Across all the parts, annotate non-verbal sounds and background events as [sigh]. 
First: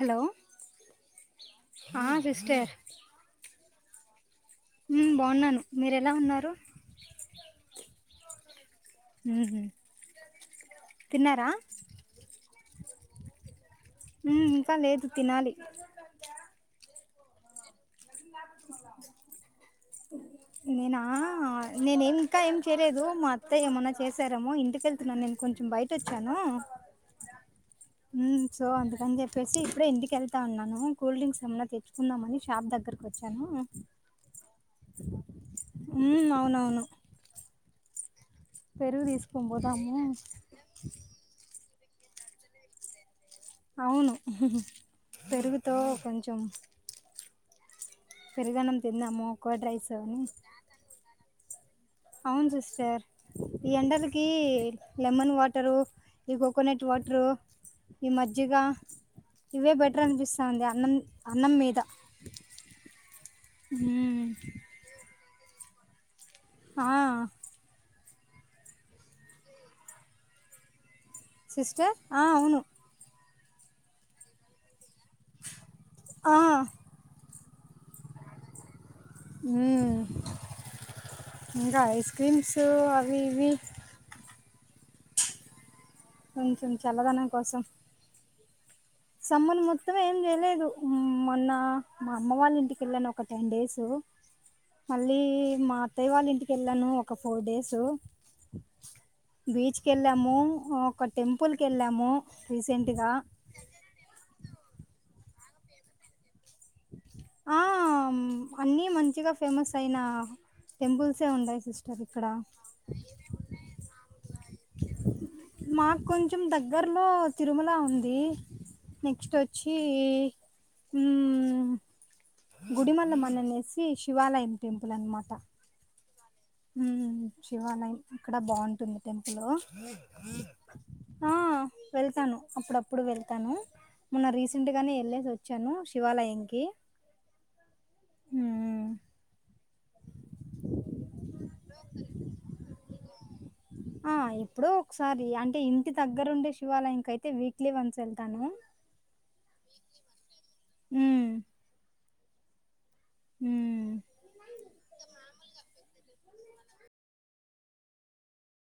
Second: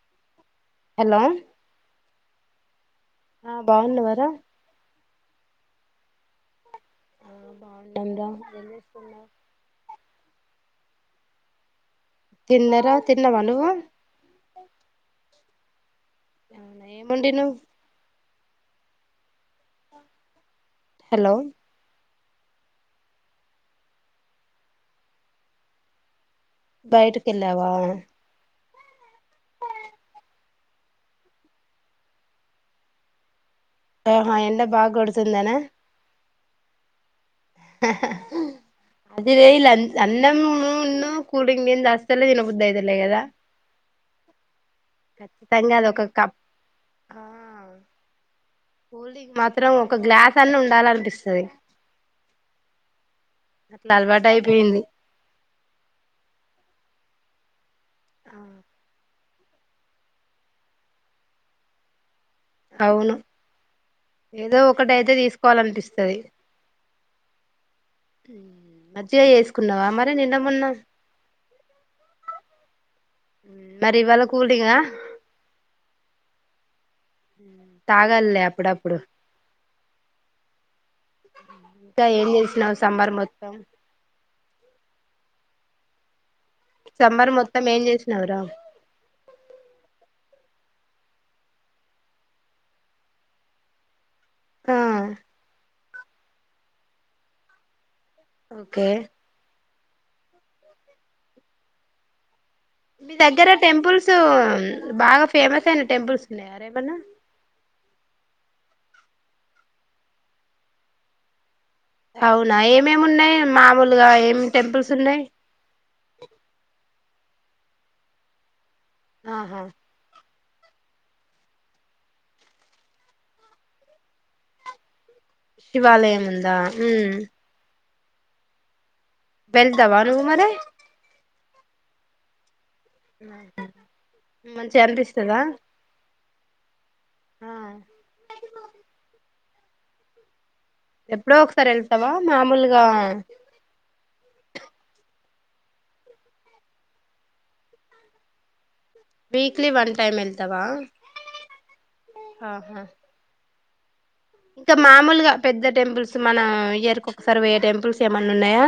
Hello hello ఆ sister అ బావున్నర హ్మ్ బాన్నాను మీరు ఎలా ఉన్నారు ఆ బావున్నారా ఏం చేస్తున్నావ్ తిన్నార తిన్నరా తిన్నావా నువ్వు హ్మ్ ఇంకా లేదు తినాలి ఏమొండినువ్ నేనా హలో ఆ నేనుమి ఇంకా ఏం చేయలేదు మా అత్తయ్య ఏమన్నా చేశారేమో ఇంటికెళ్తున్నాను నేను కొంచెం బయటోచ్చాను బైటకెళ్ళవ హ్మ్ సో అందుకని చెప్పేసి ఇప్పుడే ఇంటికెళ్త ఉన్నాను కూల్ డ్రింక్స్ ఏమైన్నా తెచ్చుకుందామని షాప్ దగ్గర కొచ్చాను ఆహా ఎండ బాగోడుతుందన హ్మ్ అవునవును పెరుగు అదివే తీసుకొని పోదాము అన్నం మును కూల్డ్రింగ్ నీల్ అస్సలే తినబుధైతలేదా అవును ఖచ్చితంగా పెరుగుతో అది ఒక కప్ కొంచెం పెరుగన్నం తిందాము కూల్డింక్ కర్డ్ మాత్రం రైస్ ఒక అని గ్లాస్ అన్న ఉండాలనిపిస్తది అవును సిస్టర్ ఈ అట్లా ఎండల్కి అలవాటు అయిపోయింది లెమన్ వాటరు ఈ కోకోనట్ వాటరు ఈ మజ్జిగ ఇవే బెటర్ అనిపిస్తాంది అన్నం అన్నం మీద అవును మ్మ్ ఏదో ఒకటైతే తీస్కోలన్పిస్తది ఆ హ్మ్ మజ్జిగ చేస్కున్నావా మరి నిన్న మొన్న సిస్టర్ ఆ అవును మరి ఇవాళ కూల్డ్రింగ్ హా ఆ హ్మ్ తాగల్లే అప్పుడప్పుడు హ్మ్ ఇంగ ఇంకా ఐస్ ఏం క్రీమ్స్ చేసినావు సమ్మర్ అవి ఇవి మొత్తం కొంచెం చల్లదనం సమ్మర్ కోసం మొత్తం ఏం చేస్నవురా సమ్మర్ మొత్తం ఏం చేయలేదు మొన్న మా అమ్మ వాళ్ళ ఇంటికిళ్ళను ఒక టెన్ డేసు ఆ మళ్ళీ మా అత్తయ్య వాళ్ళ ఇంటికెళ్లను ఒక ఫోర్ డేసు ఒకే బీచ్ కెళ్ళము ఒక టెంపుల్ కెళ్ళము రీసెంట్ మీ దగ్గర టెంపుల్స్ బాగా ఫేమస్ అయిన టెంప్లేస్వున్నాయార ఏమన్న ఆ అన్నీ మంచిగా ఫేమస్ అయిన టెంపుల్సే వుండై సిస్ టర్ ఇక్కడా అవునా ఏమేమి ఉన్నాయి మామూలుగా ఏం టెంపుల్స్ ఉన్నాయి మాకొంచం దగ్గర్లో తిరుమల ఉంది ఆహా నెక్స్ట్చి ఈ హ్మ్ గుడిమల్ల మానిననేసి శివాలయం టెంపుల్ అనమాట శివాలయం ఉం హ్మ్ శివాలయం ఇక్కడ బావుంటుంది టెంపులు. వెళ్తావా నువ్వు మరి ఆ వెళ్తాను అప్పుడప్ ప్పుడు వెళ్తాను, మొన్న రీసెంట్ మంచిగా గానే వెళ్ళేసి అనిపిస్తదా వచ్చాను శివాలయంకి. ఆ హ్మ్. ఎప్పుడో ఒకసారి ఎళ్తవా మామూలుగా ఆ ఎప్పుడో ఒకసారి అంటే ఇంటి దగ్గరుండే శివాలయం కయితే వీక్లీ వన్స్ వెళ్తాను. వీక్లీ వన్ టైమ్ వెళ్తవా హ్మ్ ఆహా. హ్. ఇంకా మామూలుగా పెద్ద టెంపుల్స్ మన ఇయరికి ఒకసారి పొయ్యే టెంపుల్స్ ఏమన్నా ఉన్నయా.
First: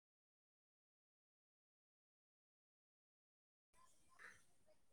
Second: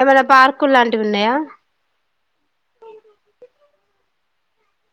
ఏమన్నా పార్కులు లాంటివి ఉన్నయా.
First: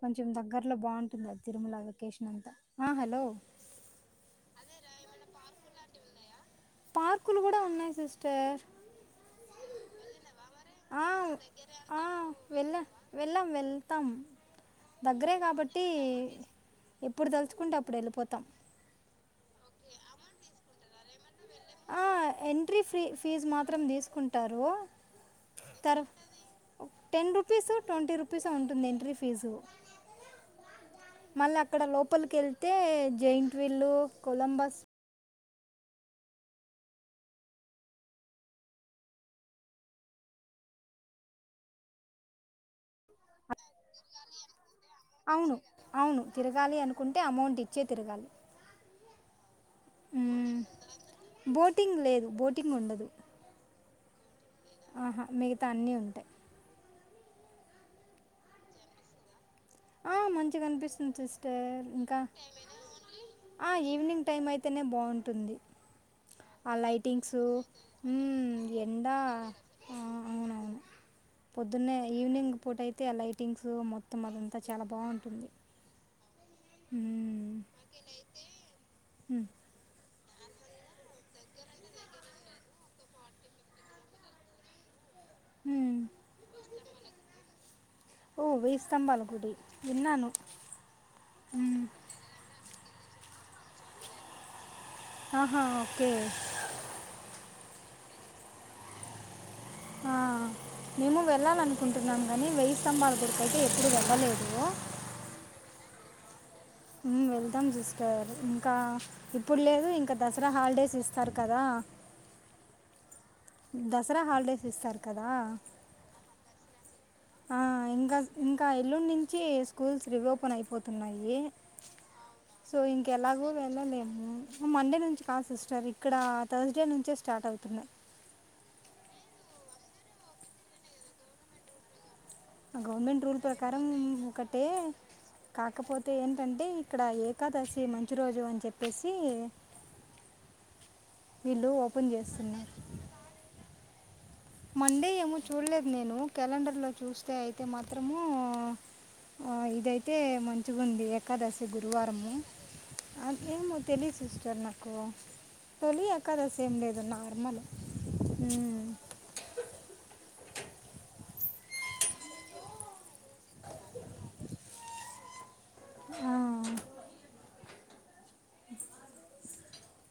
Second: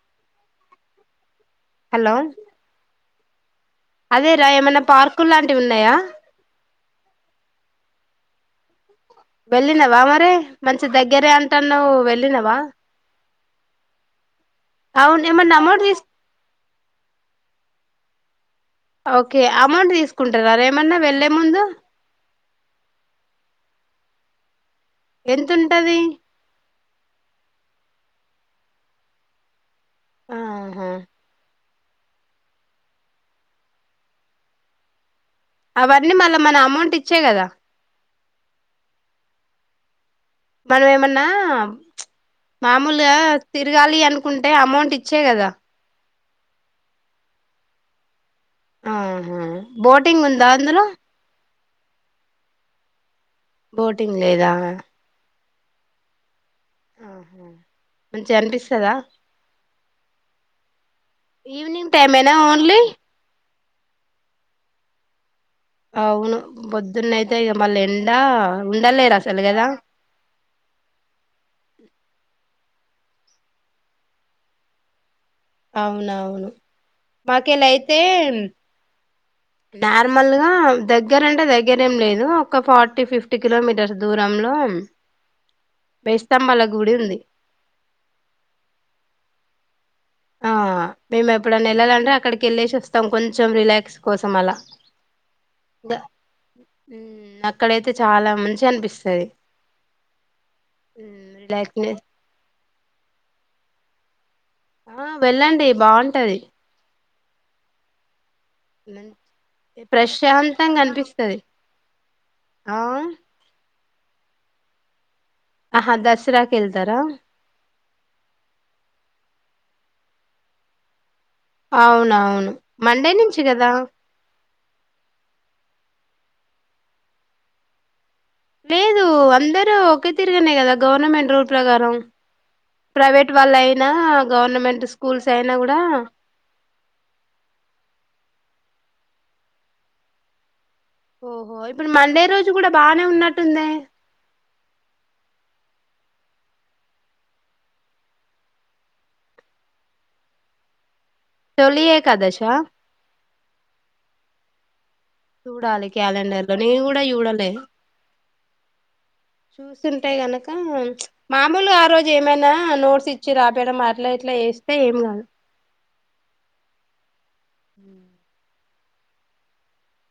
కొంచెం దగ్గరలో బావుంటుంది అది తిరుమల హలో లొకేషన్ అంతా. ఆ హలో అదేరా ఏమైనా పార్కు లాంటివి ఉన్నయా. పార్కులు కూడా ఉన్నయి సిస్టర్. వెళ్ళినవా మరి మంచి ఆ దగ్గరే అంటన్నావు ఆ వెళ్ళినవా వెళ్ళా, వెళ్ళాం, వెళ్తాం. అవును దగ్గరే ఏమన్నా అమౌంట్ కాబట్టి తీసు ఎప్పుడు తలుచుకుంటే అప్పుడు ఎళ్ళిపోతాం. ఓకే అమౌంట్ తీసుకుంటరారా ఏమన్నా వెళ్ళే ముందు. ఆ ఎంట్రీ ఫీ ఫీజు మాత్రం తీసుకుంటరు. ఎంతుంటది? టెన్ రూపీసు, ట్వంటీ రూపీసే ఉంటుంది ఎంట్రీ ఫీజు. ఆహా. మళ్ళీ అక్కడ లోపలికి ఎళ్తే జేయింట్ వీలు, కొలంబస్ అవన్నీ మళ్ళా మన అమౌంట్ ఇచ్చే కదా. మనవేమన్నా మామూలుగా తిరగాలి అనుకుంటే అమౌంట్ ఇచ్చే కదా. అవును అవును తిరగాలి అనుకుంటే అమౌంట్ ఇచ్చే తిరగాలి. ఆహా. బోటింగ్ ఉందా మ్మ్. అందులో? బోటింగ్ లేదు, బోటింగ్ ఉండదు. బోటింగ్ లేదా. ఆహా మిగతా అన్నీ ఉంటాయి. ఆహా. మంచిగా అనిపిస్తదా? ఆ మంచిగా అనిపిస్తుంది సిస్టర్, ఈవినింగ్ టైమ్ ఇంకా. ఏనా ఓన్లీ ఆ ఈవినింగ్ టైం అయితేనే బావుంటుంది. అవును ఆ పొద్దున్న అయితే లైటింగ్సు ఇక మళ్ళీ ఎండ హ్మ్ ఉండలేరు ఎండా. అసలు కదా అవునవును పొద్దున్నే ఈవినింగ్ పూట అయితే ఆ లైటింగ్స్ మొత్తం అదం తా చాలా బావుంటుంది. అవునవును. హ్. మాకేళ్ళి అయితే హు నార్మల్గా దగ్గరంటే దగ్గర ఏం లేదు. ఒక ఫార్టీ ఫిఫ్టీ కిలోమీటర్స్ దూరంలో మ్మ్. బేస్తంబాల గుడి ఉంది. ఓ వేయి స్తంభాల గుడి విన్నాను. ఆ మేము ఎప్పుడన్నా మ్మ్. ఎళ్ళాలంటే అక్కడికి ఎళ్ళేశి వస్తాం కొంచెం రిలాక్స్ కోసం అలా. ఆహా ద- ఓకే. అక్కడైతే చాలా మంచిగా అనిపిస్తుది ఆ మేము రిలాక్స్ వెళ్ళాలనుకుంటున్నాము కానీ వెయ్యి స్తంభాల గుడికి అయితే ఎప్పుడు వెళ్ళలేదు ఆ వెళ్ళండి బాగుంటది ఉం వెళ్తాం సిస్టర్ ఇంకా ఇప్పుడు లేదు ఇంకా దసరా ప్రశాంతంగా హాలిడేస్ ఇస్తారు అనిపిస్తది కదా ఆ దసరా హాలిడేస్ ఇస్తారు కదా ఆహా దసరాకి వెల్తారా ఆ ఇంకా ఇంకా ఎల్లుండి నుంచి స్కూల్స్ రిఓపెన్ అయిపోతున్నాయి అవునవును సో మండే నుంచి ఇంకెలాగూ కదా వెళ్ల లేను ఉం మండే నుంచి కాదు సిస్టర్ ఇక్కడ థర్స్డే నుంచే స్టార్ట్ అవుతున్నాయి లేదు అందరు ఒకే తిరుగనే కదా గవర్నమెంట్ రూల్ ప్రకారం గవర్నమెంట్ ప్రైవేట్ రూల్ వాళ్ళ ప్రకారం అయినా ఒకటే గవర్నమెంట్ స్కూల్స్ అయినా కూడా కాకపోతే ఏంటంటే ఇక్కడ ఏకాదశి మంచి రోజు అని చెప్పేసి ఓహో వీళ్ళు ఇప్పుడు ఓపెన్ మండే రోజు చేస్తున్నారు కూడా బానే ఉన్నట్టుందే మండే ఏమో చూడలేదు నేను క్యాలెండర్లో చూస్తే అయితే మాత్రము ఆ ఇదైతే మంచి మంచిగుంది ఏకాదశి తొలి గురువారము ఏకాదశా అ ఏమో తెలిదు సిస్టర్ నాకు కు చూడాలి క్యాలెండర్ లో తొలిఏకాదశి ఏమ్ నేను లేదు కూడా చూడలే నార్మల్ ఉమ్ చూస్తుంటె గనక చ్ మామూలుగా ఆ రోజు ఏమైనా నోట్స్ ఇ చి రాపియడం అట్లా ఇట్లా వేస్తే ఏం కాదు ఆ అ అ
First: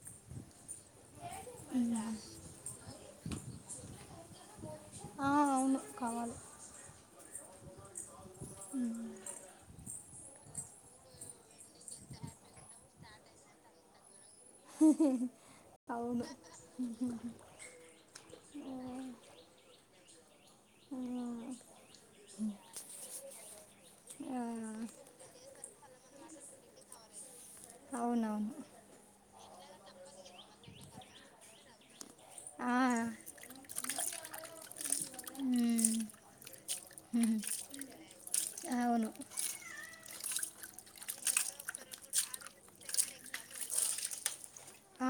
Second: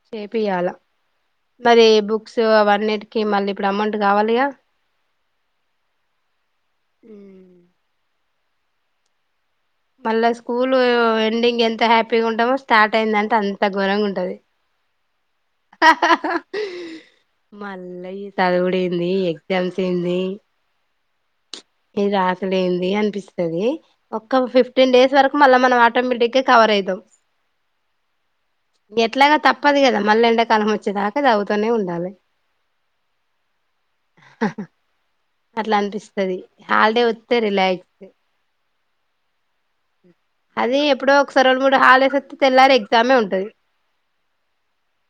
చేపియాలా మరి ఉమ్. బుక్స్ అవన్నిటికిీ మళ్ళీ ఇప్పుడు అమౌంట్ కావాలిగా ఆ అవును కావాలి ఉం మళ్ళా స్కూల్ ఎండింగ్ ఎంత హ్యాపీగా ఉంటామో స్టార్ట్ అయిందంటే అంత ఘోరంగా ఉంటది అవును మళ్ళ ఈ చదువుడేంది ఎగ్జామ్స్ ఏంది ఉం ఇ రాసుడేంది అనిపిస్తుది ఆ, ఒక ఫిఫ్టీ ఆ. టెన్ డేస్ వరకు మళ్ళ మనం ఆటోమేటిక్ గా కవర్ అయితాం అవునవును ఎట్లాగా తప్పదు కదా మళ్ళీ ఎండాకాలం వచ్చేదాకా చదువుతూనే ఉండాలి ఆ, ఆ అట్లా మ్మ్. అనిపిస్తుది హాలిడే వస్తే రిలాక్స్ అవును అది ఎప్పుడో ఒక సారి రెండు మూడు హాలడేస్ వస్తే తెల్లారి ఎగ్జామే ఉంటది ఆ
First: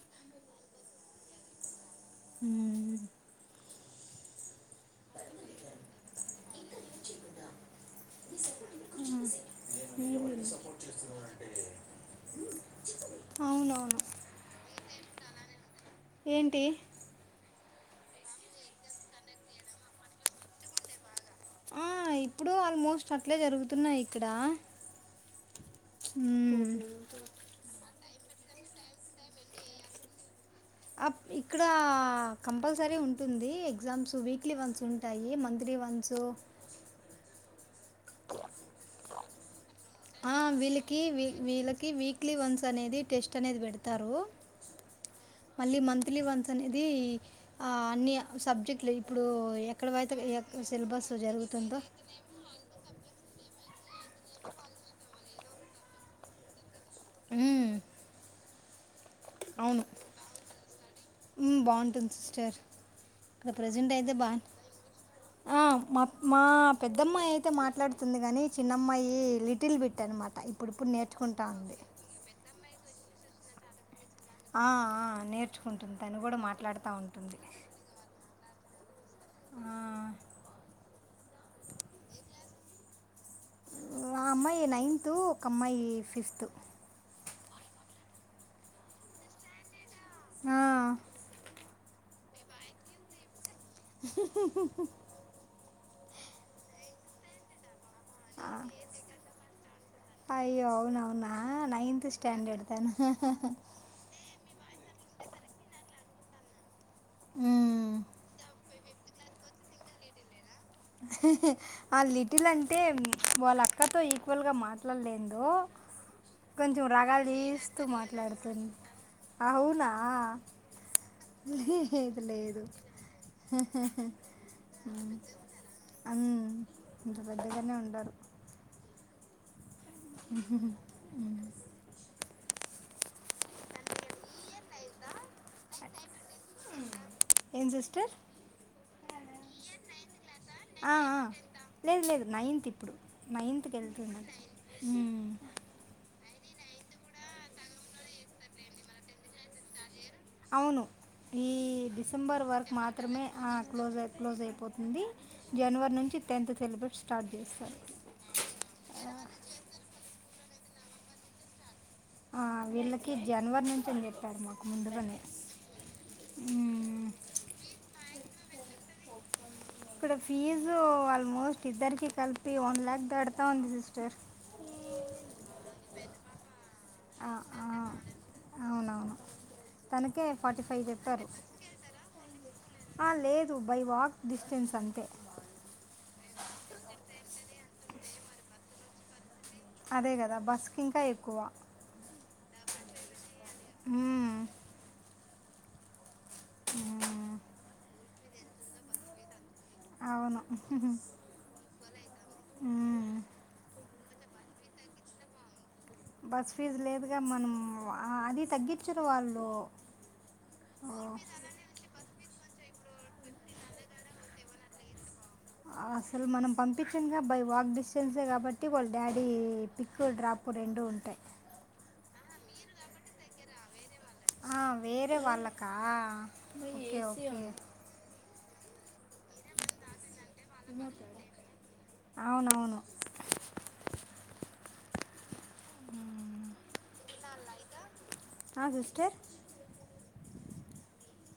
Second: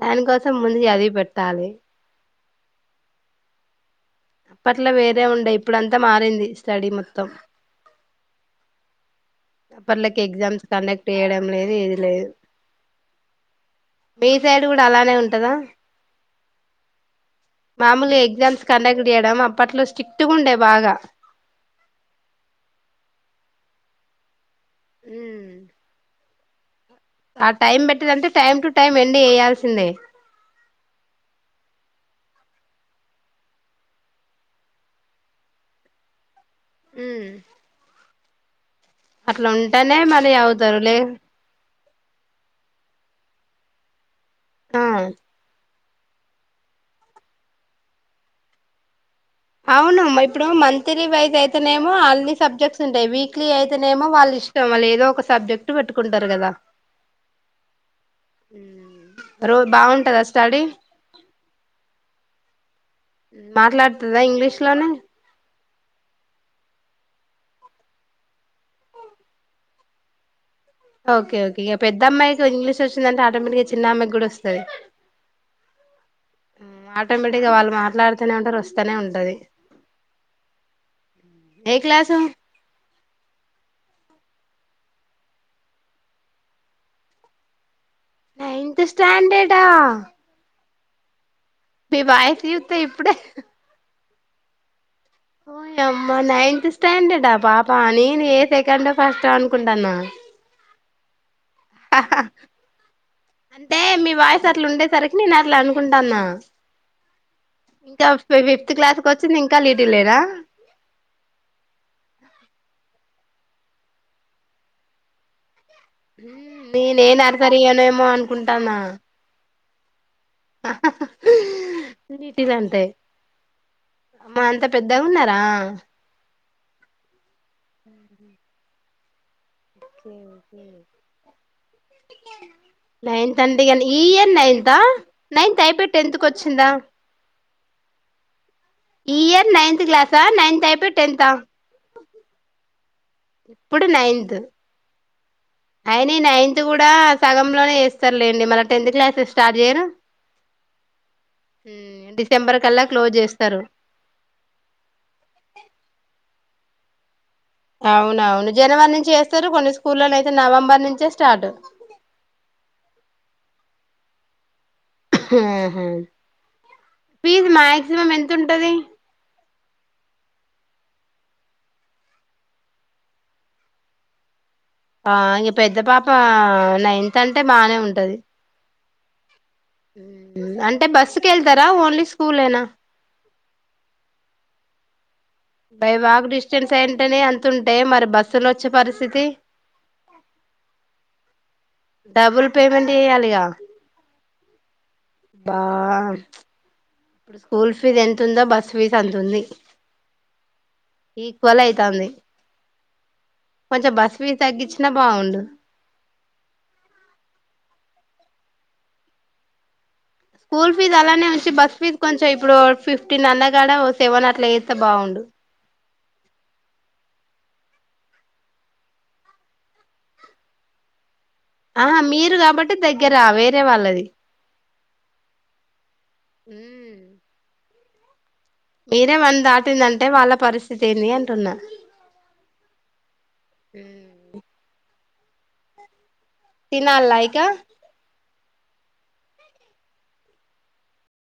దానికోసం ముందు చదివి పెట్టాలి ఉం అప్పట్లో వేరే ఉండయి ఇప్పుడు అంతా మారింది స్టడీ మొత్తం ఉం అప్పట్లోకి ఎగ్జామ్స్ కండక్ట్ చేయడం లేదు ఏది లేదు అవునవును మీ సైడ్ కూడా అలానే ఉంటదా ఏంటి మామలు ఎగ్జామ్స్ కండక్ట్ చేయడం అప్పట్లో స్ట్రిక్ట్ గా ఉండే బాగా ఆ ఇప్పుడు ఆల్మోస్ట్ అట్లే జరుగుతున్నాయి ఇక్కడ ఉ ఊ ఆ టైం పెట్టిందంటె టైమ్ టు టైం ఎండ్ చేయాల్సిందే అప్ ఇక్కడ కంపల్సరీ ఉంటుంది ఎగ్జామ్స్ వీక్లీ వన్స్ ఉం ఉంటాయి మంత్లీ వన్స్ ఊ [inaudible] అట్లా ఉంటేనే మళ్ళీ అవుతారులే వీళ్ళకి వీ- వీళ్ళకి వీక్లీ వన్స్ అనేది టెస్ట్ అనేది పెడతారు ఆ మళ్ళీ మంత్లీ వన్స్ అనేది ఆ అన్ని సబ్జెక్ట్లాయి ఇప్పుడు ఎక్కడవైతే అవునమ్మా ఇప్పుడు మంత్లీ సిలబస్ వైజ్ జరుగుతుందో అయితేనేమో అన్నీ సబ్జెక్ట్స్ స్తుంటాయి వీక్లీ అయితేనేమో వాళ్ళు ఇష్టం వాళ్ళు ఏదో ఒక సబ్జెక్ట్ పెట్టుకుంటారు కదా ఊ రో బాగుంటదా స్టడి ఊ బాగుంటుంది సిస్టర్ ఇక్కడ ప్రజెంట్ అయితే మాట్లాడుతదా బా ఇంగ్లీష్ లోనే ఆ మా మా పెద్దమ్మాయి అయితే మాట్లాడుతుంది కాని చిన్నమ్మాయి లిటిల్ బిట్ అనమాట ఇప్పుడు ఇప్పుడు ఓకే నేర్చుకుంటా ఓకే ఇక ఉంది పెద్దమ్మాయి ఇంగ్లీష్ వచ్చిందంటే ఆటోమేటిగా చిన్నమ్మాయి కూడా వస్తుంది ఆ ఆ నేర్చుకుంటుంది తను కూడా మాట్లాడుతూ ఉంటుంది తనే ఉంటారు వస్తానే ఉంటది ఆ, ఏ క్లాసు ఆ అమ్మాయి నైన్త్ ఒక అమ్మాయి ఫిఫ్త్ నైన్త్ స్టాండర్డ్ ఆ ఆ మీ వాయిస్ చూస్తే ఇప్పుడు ఓయమ్మా నైన్త్ స్టాండర్డా పాప అ నేను ఏ ఆ, సెకండ్ ఒ ఫస్ట్ ఒ అనుకుంటాన అయ్యో అవునవున అంటే మీ వాయిస్ అట్లా ఉండేస్ సరికి నేను అట్ల అనుకుంటాన మ్మ్. ఇంకా ఫి ఫిఫ్త్ క్లాస్ వచ్చింది ఇంకా లీటిల్ లేనా ఆ లిటిల్ అంటే వాళ్ళ అక్కతో ఈక్వల్గా మాట్లాడలేదు కొంచెం నేనే రగాలు నర్సరీ తీస్తూ యోనేమో మాట్లాడుతుంది అనుకుంటానా అవునా ఆ లేదు లిటిల్ లేదు అంటే అమా అంతా పెద్దగా ఉన్నారా అ ఇంత పెద్దగానే ఉంటారు ఓకే ఉహు ఓకే ఊ నైన్త్ అంటే కానీ ఈ ఇయర్ నైన్త్ ఆ నైన్త్ అయిపోయి టెన్త్ కచ్చిందా ఏం సిస్టర్ ఈ ఇయర్ నైన్త్ క్లాసా నైన్ లేదు లేదు నైన్త్ ఇప్పుడు నైన్త్కి ఇప్పుడు వెళ్తున్నా నైన్త్ ఊ అయిన నైన్త్ కూడా సగంలోనే చేస్తారులేండి మళ్ళి టెన్త్ క్లాస్ స్టార్ట్ చేయరు అవును ఈ డిసెంబర్ వరకు కల్లా క్లోజ్ మాత్రమే ఆ చేస్తారు క్లోజ్ అయి క్లోజ్ అయిపోతుంది జనవరి నుంచి టెన్త్ సిలబస్ స్టార్ట్ చేస్తారు అవునవును జనవరి నుంచి ఏస్తరు కొన్ని స్కూల్లల్లో అయితే నవంబర్ నుంచే స్టాటు ఆ వీళ్ళకీ జనవరి నుంచే అని చెప్పారు మాకు ముందుగానే హు ఆహా మ్మ్. ఫీజు మాక్సిమం ఎంతుంటదీ ఇక్కడ ఫీజూ ఆల్మోస్ట్ ఇద్దరికి కలిపి వన్ ల్యాక్ దడతా ఉంది సిస్టర్ ఆ ఇంగ పెద్ద పాపా నైన్త్ అంటే బానే ఉంటది అవునవును తనకే ఫార్టీ ఫైవ్ అంటే చెప్పారు. బస్సుకి వెళ్తారా ఓన్లీ స్కూలేనా అ లేదు బై వాక్ డిస్టెన్స్ అంతే బై వాక్ డిస్టెన్స్ అయింటెనే అంతుంటే మరి బస్సులో వచ్చే పరిస్థితీ అదే కదా బస్సుకి ఇంకా ఎక్కువ డబుల్ పేమెంట్ చెయ్యాలిగా మ్ బా మ్మ్. స్కూల్ ఫీజ్ ఎంత ఉందో బస్ ఫీజు అంత ఉంది అవును ఈక్వల్ అయితాంది మ్మ్. కొంచెం బస్సు ఫీజు తగ్గిచ్చినా బావుండు బస్ ఫీజు లేదుగా మన్ము ఆ అది తగ్గిచ్చరు వాళ్ళు స్కూల్ ఫీజ్ ఓ, అలానే ఉంచి బస్ ఫీజ్ కొంచెం ఇప్పుడూ ఫిఫ్టీన్ అన్నగాన ఓకే ఏమన్న అట్ల త బావుండు ఆ అసల్ మనం పంపించంగా బై వాక్ డిస్టెన్సే కాబట్టి వాళ్ళ డాడీ పిక్కు డ్రాప్ రెండూ ఉంటాయ్. ఆహా మీరు కాబట్టి దెగ్గెరా వేరే వాళ్ళది ఆ వేరే వాళ్ళకా ఓకె ఓకే ఈడే వన్ దాటిందంటే వాళ్ళ పరిస్థితి ఏమైతాద ఏంది అంటున్నా అవునవును ఏ పొ ఊ తినల్లా ఇకా ఆ సిస్టర్